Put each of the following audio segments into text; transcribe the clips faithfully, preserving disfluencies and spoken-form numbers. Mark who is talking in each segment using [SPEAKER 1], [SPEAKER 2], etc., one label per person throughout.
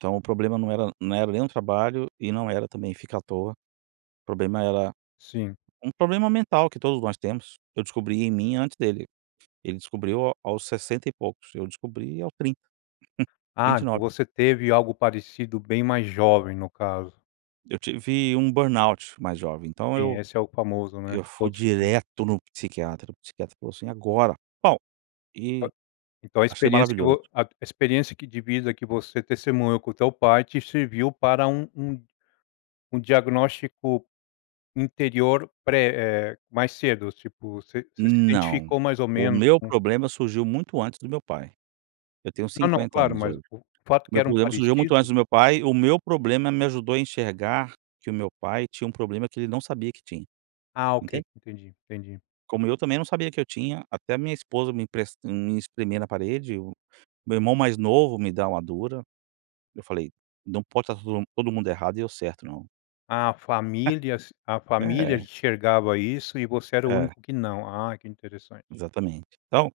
[SPEAKER 1] Então, o problema não era não era nem um trabalho e não era também ficar à toa. O problema era
[SPEAKER 2] Sim.
[SPEAKER 1] um problema mental que todos nós temos, eu descobri em mim antes dele. Ele descobriu ao aos sessenta e poucos, eu descobri aos trinta, vinte
[SPEAKER 2] Ah,
[SPEAKER 1] e nove.
[SPEAKER 2] você teve algo parecido bem mais jovem no caso.
[SPEAKER 1] Eu tive um burnout mais jovem, então
[SPEAKER 2] Sim,
[SPEAKER 1] eu
[SPEAKER 2] esse é o famoso, né,
[SPEAKER 1] eu
[SPEAKER 2] que
[SPEAKER 1] fui
[SPEAKER 2] todos tem.
[SPEAKER 1] direto em um psiquiatra, o psiquiatra falou assim agora, pau, e
[SPEAKER 2] Então a
[SPEAKER 1] achei
[SPEAKER 2] experiência que
[SPEAKER 1] maravilhoso.
[SPEAKER 2] vo a a experiência que divisa que você testemunhou com o teu pai te serviu para um um diagnóstico interior pré, eh, mais cedo tipo você se
[SPEAKER 1] Não,
[SPEAKER 2] identificou mais ou
[SPEAKER 1] o
[SPEAKER 2] menos
[SPEAKER 1] meu
[SPEAKER 2] com
[SPEAKER 1] problema surgiu muito antes do meu pai. Eu tenho
[SPEAKER 2] Não, não,
[SPEAKER 1] cinquenta
[SPEAKER 2] claro,
[SPEAKER 1] anos
[SPEAKER 2] mas
[SPEAKER 1] hoje.
[SPEAKER 2] o fato
[SPEAKER 1] O
[SPEAKER 2] que
[SPEAKER 1] meu
[SPEAKER 2] era um
[SPEAKER 1] problema surgiu muito
[SPEAKER 2] parecido.
[SPEAKER 1] antes do meu pai, o meu problema me ajudou a enxergar que o meu pai tinha um problema que ele não sabia que tinha,
[SPEAKER 2] Ah ok,
[SPEAKER 1] entende?
[SPEAKER 2] entendi, entendi.
[SPEAKER 1] Como eu também não sabia que eu tinha, até a minha esposa me empresta me espremer na parede, o meu irmão mais novo me dá uma dura, eu falei: "Não pode estar todo mundo errado, e eu certo não".
[SPEAKER 2] A famílias a família
[SPEAKER 1] É.
[SPEAKER 2] enxergava isso e você era o
[SPEAKER 1] É.
[SPEAKER 2] único que não, ah, que interessante.
[SPEAKER 1] Exatamente. Então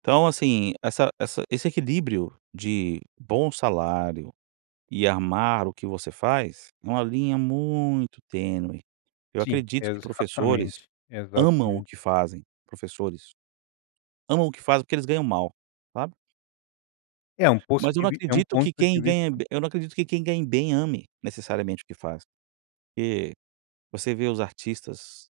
[SPEAKER 1] então assim, essa essa esse equilíbrio de bom salário e amar o que você faz, é uma linha muito tênue. Eu
[SPEAKER 2] Sim,
[SPEAKER 1] acredito que professores
[SPEAKER 2] exatamente,
[SPEAKER 1] amam o
[SPEAKER 2] exatamente.
[SPEAKER 1] que fazem professores amam o que fazem porque eles ganham mal, sabe?
[SPEAKER 2] É um poço
[SPEAKER 1] Mas eu
[SPEAKER 2] de
[SPEAKER 1] não
[SPEAKER 2] vis é um
[SPEAKER 1] acredito
[SPEAKER 2] ponto
[SPEAKER 1] que
[SPEAKER 2] de
[SPEAKER 1] quem ganha
[SPEAKER 2] vista.
[SPEAKER 1] bem eu não acredito que quem ganhe bem ame necessariamente o que faz. Porque você vê os artistas